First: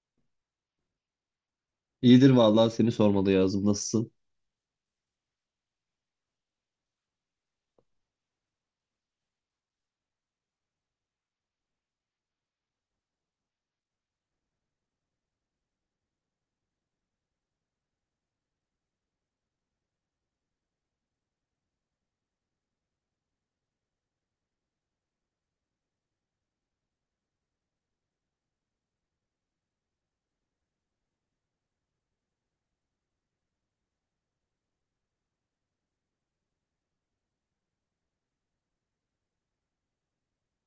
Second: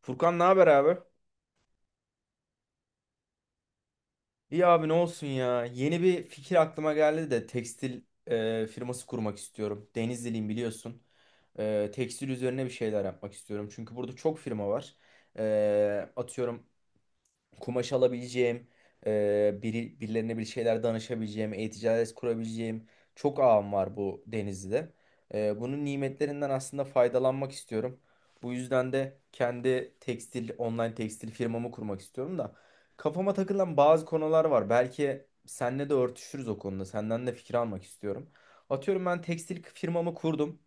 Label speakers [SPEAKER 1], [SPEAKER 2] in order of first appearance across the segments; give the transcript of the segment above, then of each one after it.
[SPEAKER 1] Furkan ne haber abi?
[SPEAKER 2] İyidir vallahi seni sormalı yazdım. Nasılsın?
[SPEAKER 1] İyi abi ne olsun ya. Yeni bir fikir aklıma geldi de tekstil firması kurmak istiyorum. Denizliliyim biliyorsun. Tekstil üzerine bir şeyler yapmak istiyorum. Çünkü burada çok firma var. Atıyorum kumaş alabileceğim, birilerine bir şeyler danışabileceğim, e-ticaret kurabileceğim çok ağım var bu Denizli'de. Bunun nimetlerinden aslında faydalanmak istiyorum. Bu yüzden de kendi online tekstil firmamı kurmak istiyorum da kafama takılan bazı konular var. Belki seninle de örtüşürüz o konuda. Senden de fikir almak istiyorum. Atıyorum ben tekstil firmamı kurdum.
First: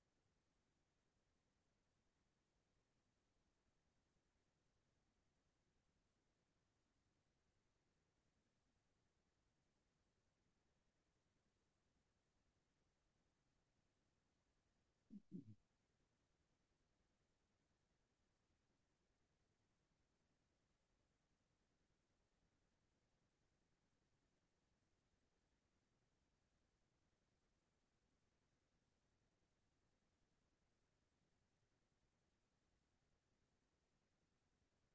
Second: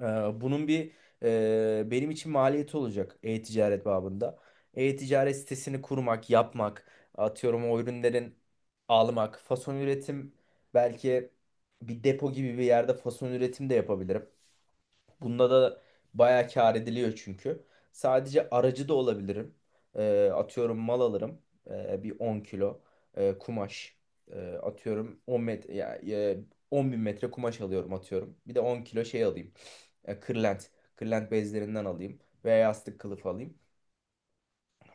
[SPEAKER 1] Bunun bir benim için maliyeti olacak e-ticaret babında. E-ticaret sitesini kurmak, yapmak, atıyorum o ürünlerin almak, fason üretim belki bir depo gibi bir yerde fason üretim de yapabilirim. Bunda da bayağı kâr ediliyor çünkü. Sadece aracı da olabilirim. Atıyorum mal alırım. Bir 10 kilo kumaş. Atıyorum 10 metre, ya, 10 bin metre kumaş alıyorum atıyorum. Bir de 10 kilo şey alayım. Kırlent. Kırlent bezlerinden alayım. Veya yastık kılıfı alayım.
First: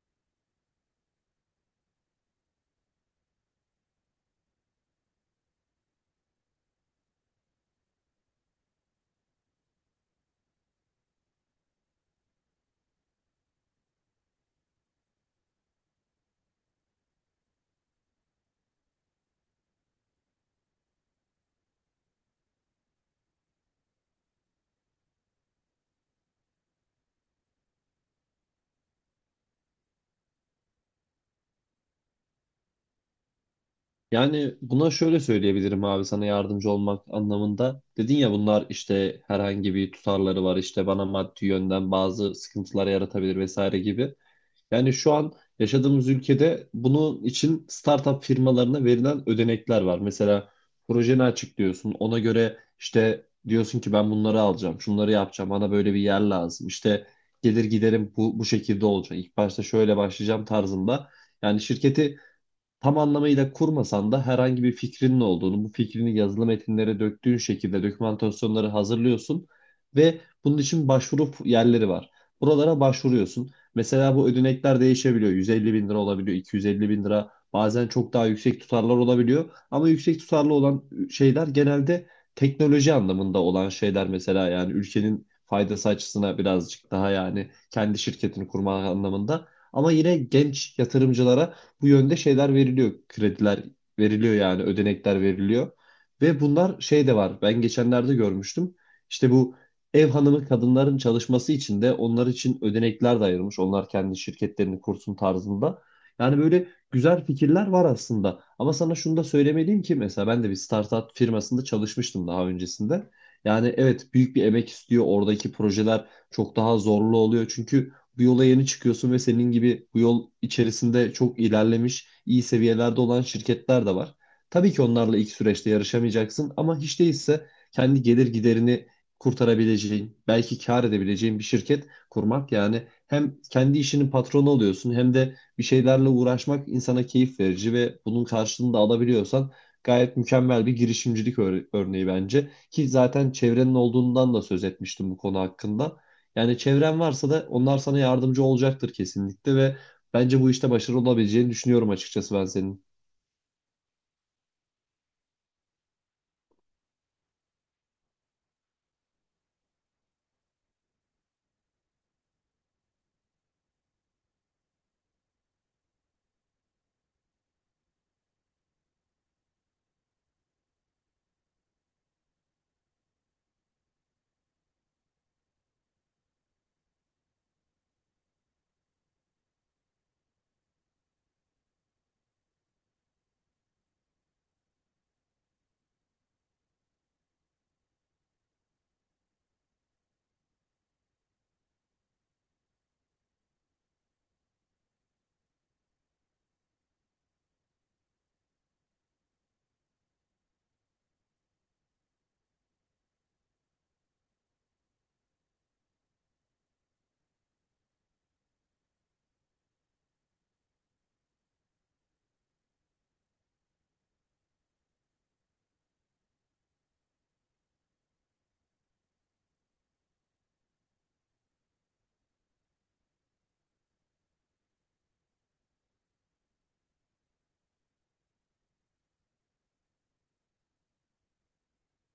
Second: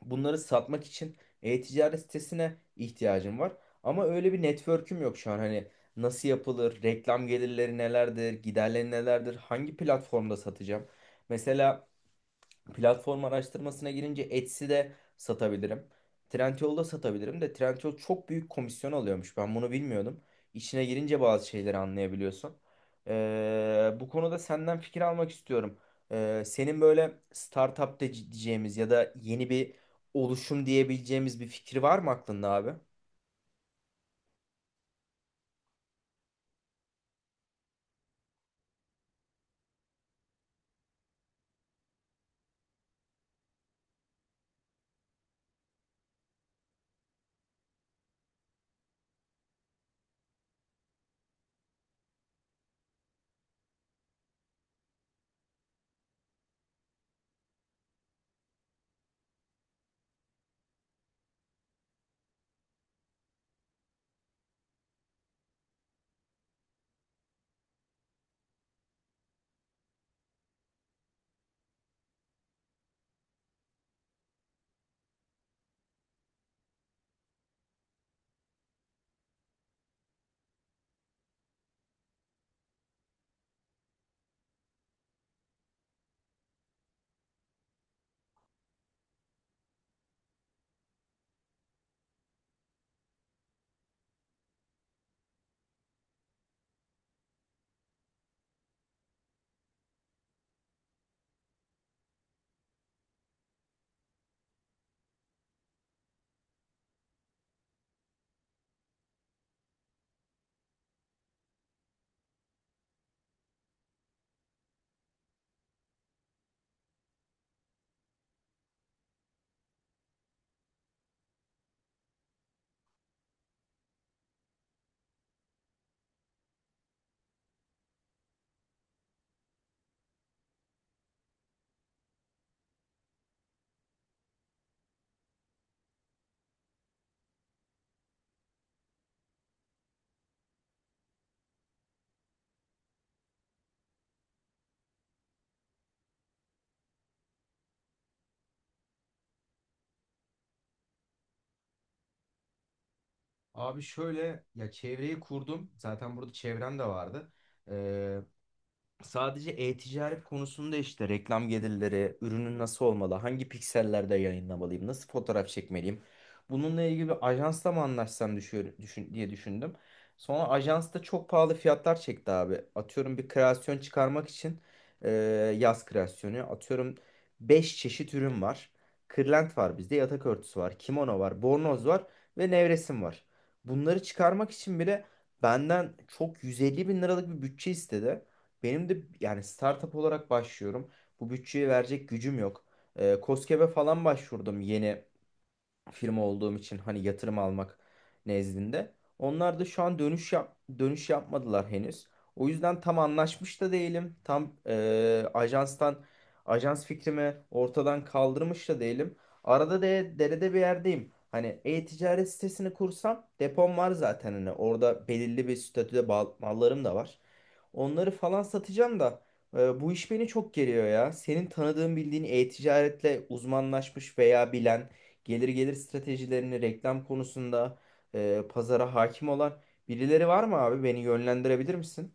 [SPEAKER 1] Bunları satmak için e-ticaret sitesine ihtiyacım var. Ama öyle bir network'üm yok şu an. Hani nasıl yapılır, reklam gelirleri nelerdir, giderleri nelerdir, hangi platformda satacağım? Mesela platform araştırmasına girince Etsy'de satabilirim. Trendyol'da satabilirim de Trendyol çok büyük komisyon alıyormuş. Ben bunu bilmiyordum. İçine girince bazı şeyleri anlayabiliyorsun. Bu konuda senden fikir almak istiyorum. Senin böyle startup diyeceğimiz ya da yeni bir oluşum diyebileceğimiz bir fikir var mı aklında abi?
[SPEAKER 2] Yani buna şöyle söyleyebilirim abi sana yardımcı olmak anlamında. Dedin ya bunlar işte herhangi bir tutarları var işte bana maddi yönden bazı sıkıntılar yaratabilir vesaire gibi. Yani şu an yaşadığımız ülkede bunun için startup firmalarına verilen ödenekler var. Mesela projeni açıklıyorsun. Ona göre işte diyorsun ki ben bunları alacağım, şunları yapacağım. Bana böyle bir yer lazım. İşte gelir giderim bu şekilde olacak. İlk başta şöyle başlayacağım tarzında. Yani şirketi tam anlamıyla kurmasan da herhangi bir fikrinin olduğunu, bu fikrini yazılı metinlere döktüğün şekilde dokümantasyonları hazırlıyorsun ve bunun için başvuru yerleri var. Buralara başvuruyorsun. Mesela bu ödenekler değişebiliyor. 150 bin lira olabiliyor, 250 bin lira. Bazen çok daha yüksek tutarlar olabiliyor. Ama yüksek tutarlı olan şeyler genelde teknoloji anlamında olan şeyler mesela yani ülkenin faydası açısına birazcık daha yani kendi şirketini kurma anlamında. Ama yine genç yatırımcılara bu yönde şeyler veriliyor. Krediler veriliyor yani ödenekler veriliyor. Ve bunlar şey de var. Ben geçenlerde görmüştüm. İşte bu ev hanımı kadınların çalışması için de onlar için ödenekler de ayırmış. Onlar kendi şirketlerini kursun tarzında. Yani böyle güzel fikirler var aslında. Ama sana şunu da söylemeliyim ki mesela ben de bir startup firmasında çalışmıştım daha öncesinde. Yani evet büyük bir emek istiyor. Oradaki projeler çok daha zorlu oluyor. Çünkü bu yola yeni çıkıyorsun ve senin gibi bu yol içerisinde çok ilerlemiş, iyi seviyelerde olan şirketler de var. Tabii ki onlarla ilk süreçte yarışamayacaksın ama hiç değilse kendi gelir giderini kurtarabileceğin, belki kar edebileceğin bir şirket kurmak yani hem kendi işinin patronu oluyorsun hem de bir şeylerle uğraşmak insana keyif verici ve bunun karşılığını da alabiliyorsan gayet mükemmel bir girişimcilik örneği bence ki zaten çevrenin olduğundan da söz etmiştim bu konu hakkında. Yani çevren varsa da onlar sana yardımcı olacaktır kesinlikle ve bence bu işte başarılı olabileceğini düşünüyorum açıkçası ben senin.
[SPEAKER 1] Abi şöyle ya çevreyi kurdum. Zaten burada çevrem de vardı. Sadece e-ticaret konusunda işte reklam gelirleri, ürünün nasıl olmalı, hangi piksellerde yayınlamalıyım, nasıl fotoğraf çekmeliyim. Bununla ilgili bir ajansla mı anlaşsam diye düşündüm. Sonra ajans da çok pahalı fiyatlar çekti abi. Atıyorum bir kreasyon çıkarmak için e, yaz kreasyonu. Atıyorum 5 çeşit ürün var. Kırlent var bizde, yatak örtüsü var, kimono var, bornoz var ve nevresim var. Bunları çıkarmak için bile benden çok 150 bin liralık bir bütçe istedi. Benim de yani startup olarak başlıyorum. Bu bütçeye verecek gücüm yok. KOSGEB'e falan başvurdum yeni firma olduğum için hani yatırım almak nezdinde. Onlar da şu an dönüş yapmadılar henüz. O yüzden tam anlaşmış da değilim. Tam ajans fikrimi ortadan kaldırmış da değilim. Arada derede bir yerdeyim. Hani e-ticaret sitesini kursam depom var zaten hani orada belirli bir statüde mallarım da var. Onları falan satacağım da bu iş beni çok geriyor ya. Senin tanıdığın bildiğin e-ticaretle uzmanlaşmış veya bilen gelir stratejilerini reklam konusunda pazara hakim olan birileri var mı abi? Beni yönlendirebilir misin?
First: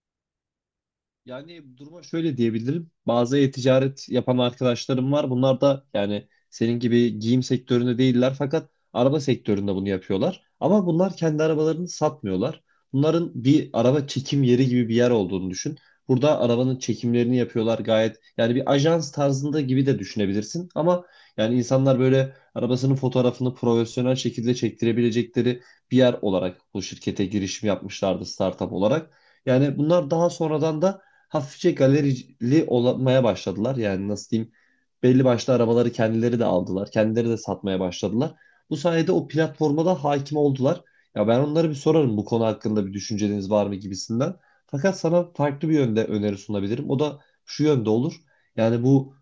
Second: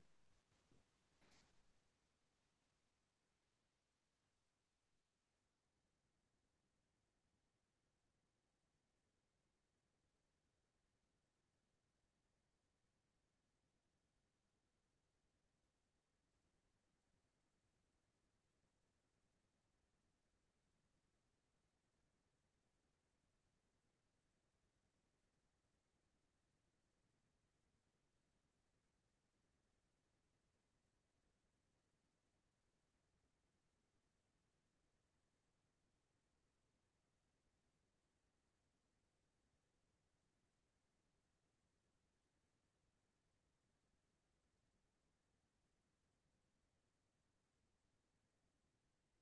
[SPEAKER 2] Yani duruma şöyle diyebilirim. Bazı e-ticaret yapan arkadaşlarım var. Bunlar da yani senin gibi giyim sektöründe değiller fakat araba sektöründe bunu yapıyorlar. Ama bunlar kendi arabalarını satmıyorlar. Bunların bir araba çekim yeri gibi bir yer olduğunu düşün. Burada arabanın çekimlerini yapıyorlar gayet. Yani bir ajans tarzında gibi de düşünebilirsin. Ama yani insanlar böyle arabasının fotoğrafını profesyonel şekilde çektirebilecekleri bir yer olarak bu şirkete girişim yapmışlardı startup olarak. Yani bunlar daha sonradan da hafifçe galerili olmaya başladılar. Yani nasıl diyeyim belli başlı arabaları kendileri de aldılar. Kendileri de satmaya başladılar. Bu sayede o platforma da hakim oldular. Ya ben onlara bir sorarım bu konu hakkında bir düşünceniz var mı gibisinden. Fakat sana farklı bir yönde öneri sunabilirim. O da şu yönde olur. Yani bu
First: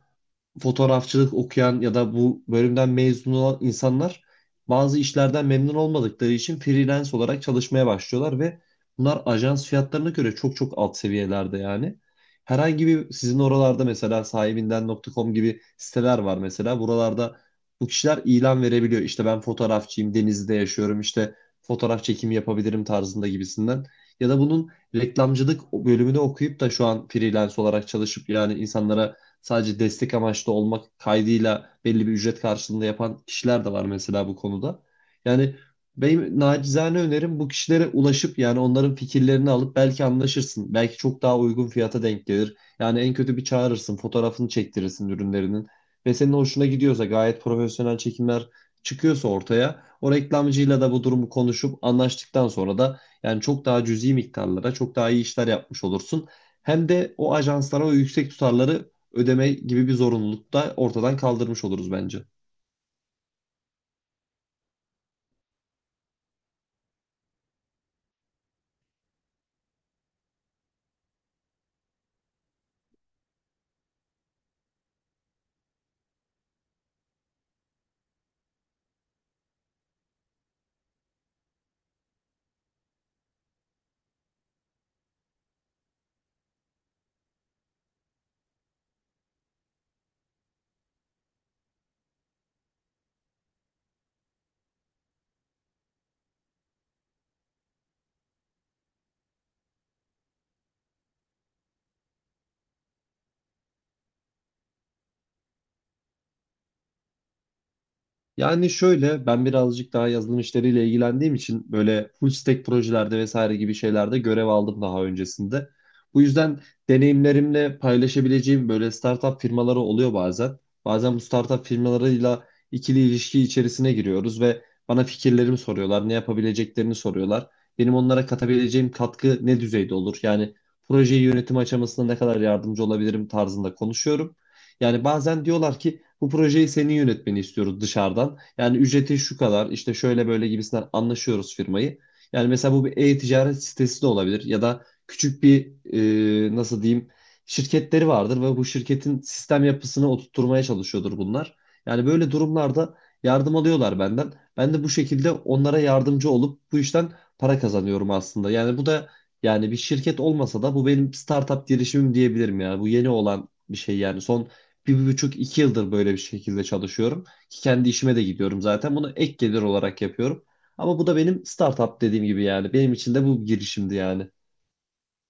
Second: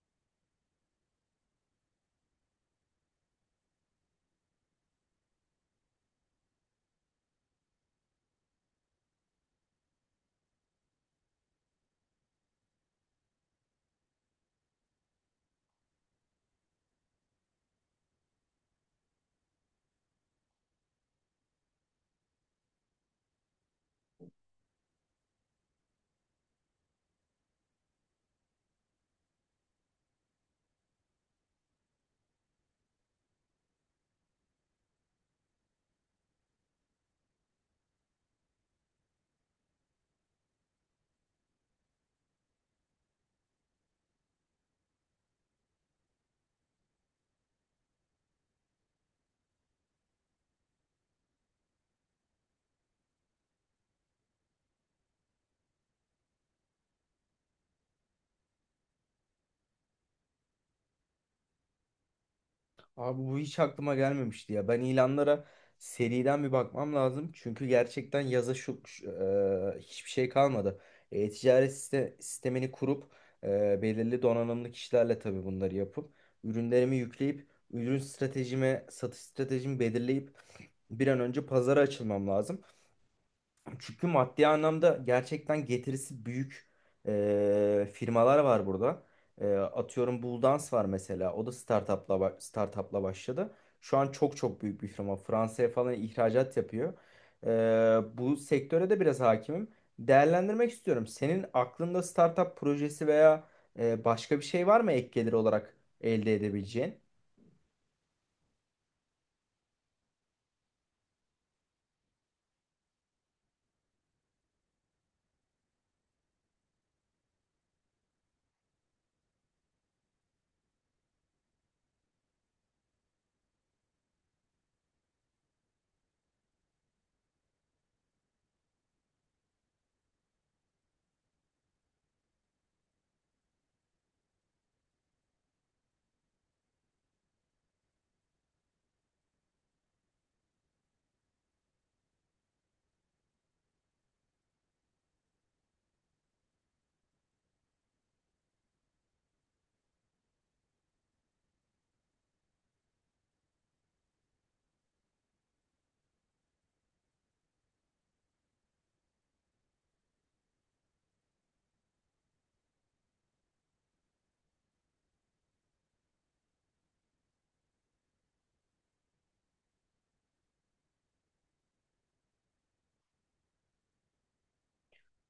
[SPEAKER 2] fotoğrafçılık okuyan ya da bu bölümden mezun olan insanlar bazı işlerden memnun olmadıkları için freelance olarak çalışmaya başlıyorlar ve bunlar ajans fiyatlarına göre çok çok alt seviyelerde yani. Herhangi bir sizin oralarda mesela sahibinden.com gibi siteler var mesela. Buralarda bu kişiler ilan verebiliyor. İşte ben fotoğrafçıyım, Denizli'de yaşıyorum, işte fotoğraf çekimi yapabilirim tarzında gibisinden. Ya da bunun reklamcılık bölümünü okuyup da şu an freelance olarak çalışıp yani insanlara sadece destek amaçlı olmak kaydıyla belli bir ücret karşılığında yapan kişiler de var mesela bu konuda. Yani benim nacizane önerim bu kişilere ulaşıp yani onların fikirlerini alıp belki anlaşırsın. Belki çok daha uygun fiyata denk gelir. Yani en kötü bir çağırırsın, fotoğrafını çektirirsin ürünlerinin. Ve senin hoşuna gidiyorsa gayet profesyonel çekimler çıkıyorsa ortaya o reklamcıyla da bu durumu konuşup anlaştıktan sonra da yani çok daha cüzi miktarlara çok daha iyi işler yapmış olursun. Hem de o ajanslara o yüksek tutarları ödeme gibi bir zorunluluk da ortadan kaldırmış oluruz bence.
[SPEAKER 1] Abi bu hiç aklıma gelmemişti ya. Ben ilanlara seriden bir bakmam lazım. Çünkü gerçekten yaza hiçbir şey kalmadı. Ticaret sistemini kurup belirli donanımlı kişilerle tabii bunları yapıp ürünlerimi yükleyip ürün stratejime, satış stratejimi belirleyip bir an önce pazara açılmam lazım. Çünkü maddi anlamda gerçekten getirisi büyük firmalar var burada. Atıyorum Bulldance var mesela. O da startup'la başladı. Şu an çok çok büyük bir firma. Fransa'ya falan ihracat yapıyor. Bu sektöre de biraz hakimim. Değerlendirmek istiyorum. Senin aklında startup projesi veya başka bir şey var mı ek gelir olarak elde edebileceğin?
[SPEAKER 2] Yani şöyle ben birazcık daha yazılım işleriyle ilgilendiğim için böyle full stack projelerde vesaire gibi şeylerde görev aldım daha öncesinde. Bu yüzden deneyimlerimle paylaşabileceğim böyle startup firmaları oluyor bazen. Bazen bu startup firmalarıyla ikili ilişki içerisine giriyoruz ve bana fikirlerimi soruyorlar, ne yapabileceklerini soruyorlar. Benim onlara katabileceğim katkı ne düzeyde olur? Yani projeyi yönetim aşamasında ne kadar yardımcı olabilirim tarzında konuşuyorum. Yani bazen diyorlar ki bu projeyi senin yönetmeni istiyoruz dışarıdan. Yani ücreti şu kadar işte şöyle böyle gibisinden anlaşıyoruz firmayı. Yani mesela bu bir e-ticaret sitesi de olabilir ya da küçük bir nasıl diyeyim şirketleri vardır ve bu şirketin sistem yapısını oturtmaya çalışıyordur bunlar. Yani böyle durumlarda yardım alıyorlar benden. Ben de bu şekilde onlara yardımcı olup bu işten para kazanıyorum aslında. Yani bu da yani bir şirket olmasa da bu benim startup girişimim diyebilirim ya. Bu yeni olan bir şey yani. Son bir, bir buçuk iki yıldır böyle bir şekilde çalışıyorum. Ki kendi işime de gidiyorum zaten. Bunu ek gelir olarak yapıyorum. Ama bu da benim startup dediğim gibi yani. Benim için de bu bir girişimdi yani.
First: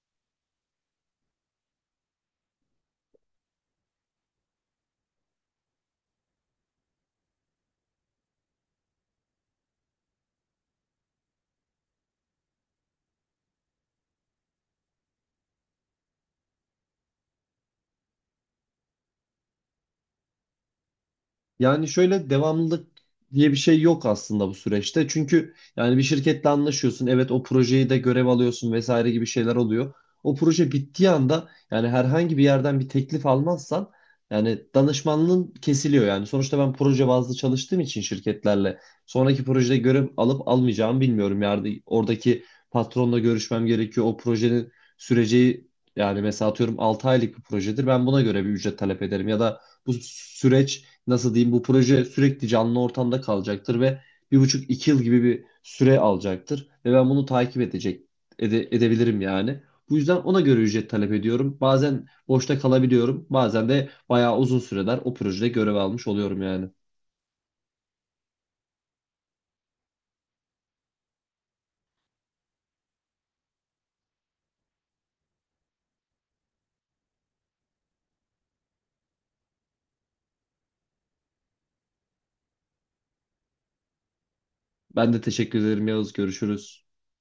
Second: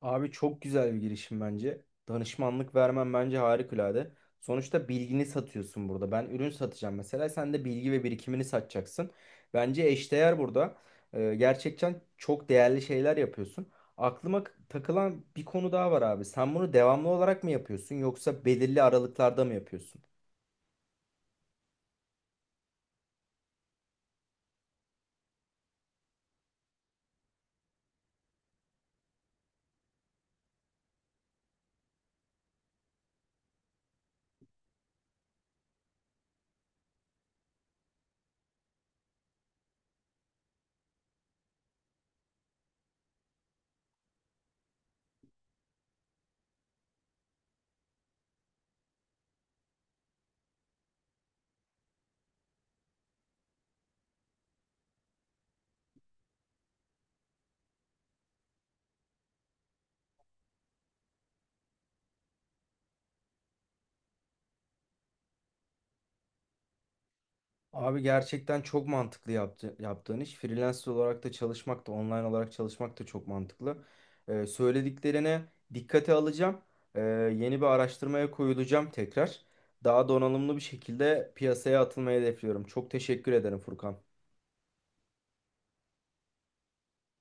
[SPEAKER 1] Abi çok güzel bir girişim bence. Danışmanlık vermen bence harikulade. Sonuçta bilgini satıyorsun burada. Ben ürün satacağım mesela. Sen de bilgi ve birikimini satacaksın. Bence eşdeğer burada. Gerçekten çok değerli şeyler yapıyorsun. Aklıma takılan bir konu daha var abi. Sen bunu devamlı olarak mı yapıyorsun yoksa belirli aralıklarda mı yapıyorsun?
[SPEAKER 2] Yani şöyle devamlılık diye bir şey yok aslında bu süreçte. Çünkü yani bir şirketle anlaşıyorsun. Evet o projeyi de görev alıyorsun vesaire gibi şeyler oluyor. O proje bittiği anda yani herhangi bir yerden bir teklif almazsan yani danışmanlığın kesiliyor yani. Sonuçta ben proje bazlı çalıştığım için şirketlerle sonraki projede görev alıp almayacağımı bilmiyorum. Yani oradaki patronla görüşmem gerekiyor. O projenin süreci yani mesela atıyorum 6 aylık bir projedir. Ben buna göre bir ücret talep ederim ya da bu süreç nasıl diyeyim bu proje sürekli canlı ortamda kalacaktır ve bir buçuk iki yıl gibi bir süre alacaktır ve ben bunu takip edecek edebilirim yani. Bu yüzden ona göre ücret talep ediyorum. Bazen boşta kalabiliyorum. Bazen de bayağı uzun süreler o projede görev almış oluyorum yani.
[SPEAKER 1] Abi gerçekten çok mantıklı yaptığın iş. Freelancer olarak da çalışmak da online olarak çalışmak da çok mantıklı. Söylediklerine dikkate alacağım. Ee, yeni bir araştırmaya koyulacağım tekrar. Daha donanımlı bir şekilde piyasaya atılmayı hedefliyorum. Çok teşekkür ederim Furkan.
[SPEAKER 2] Ben de teşekkür ederim Yavuz. Görüşürüz.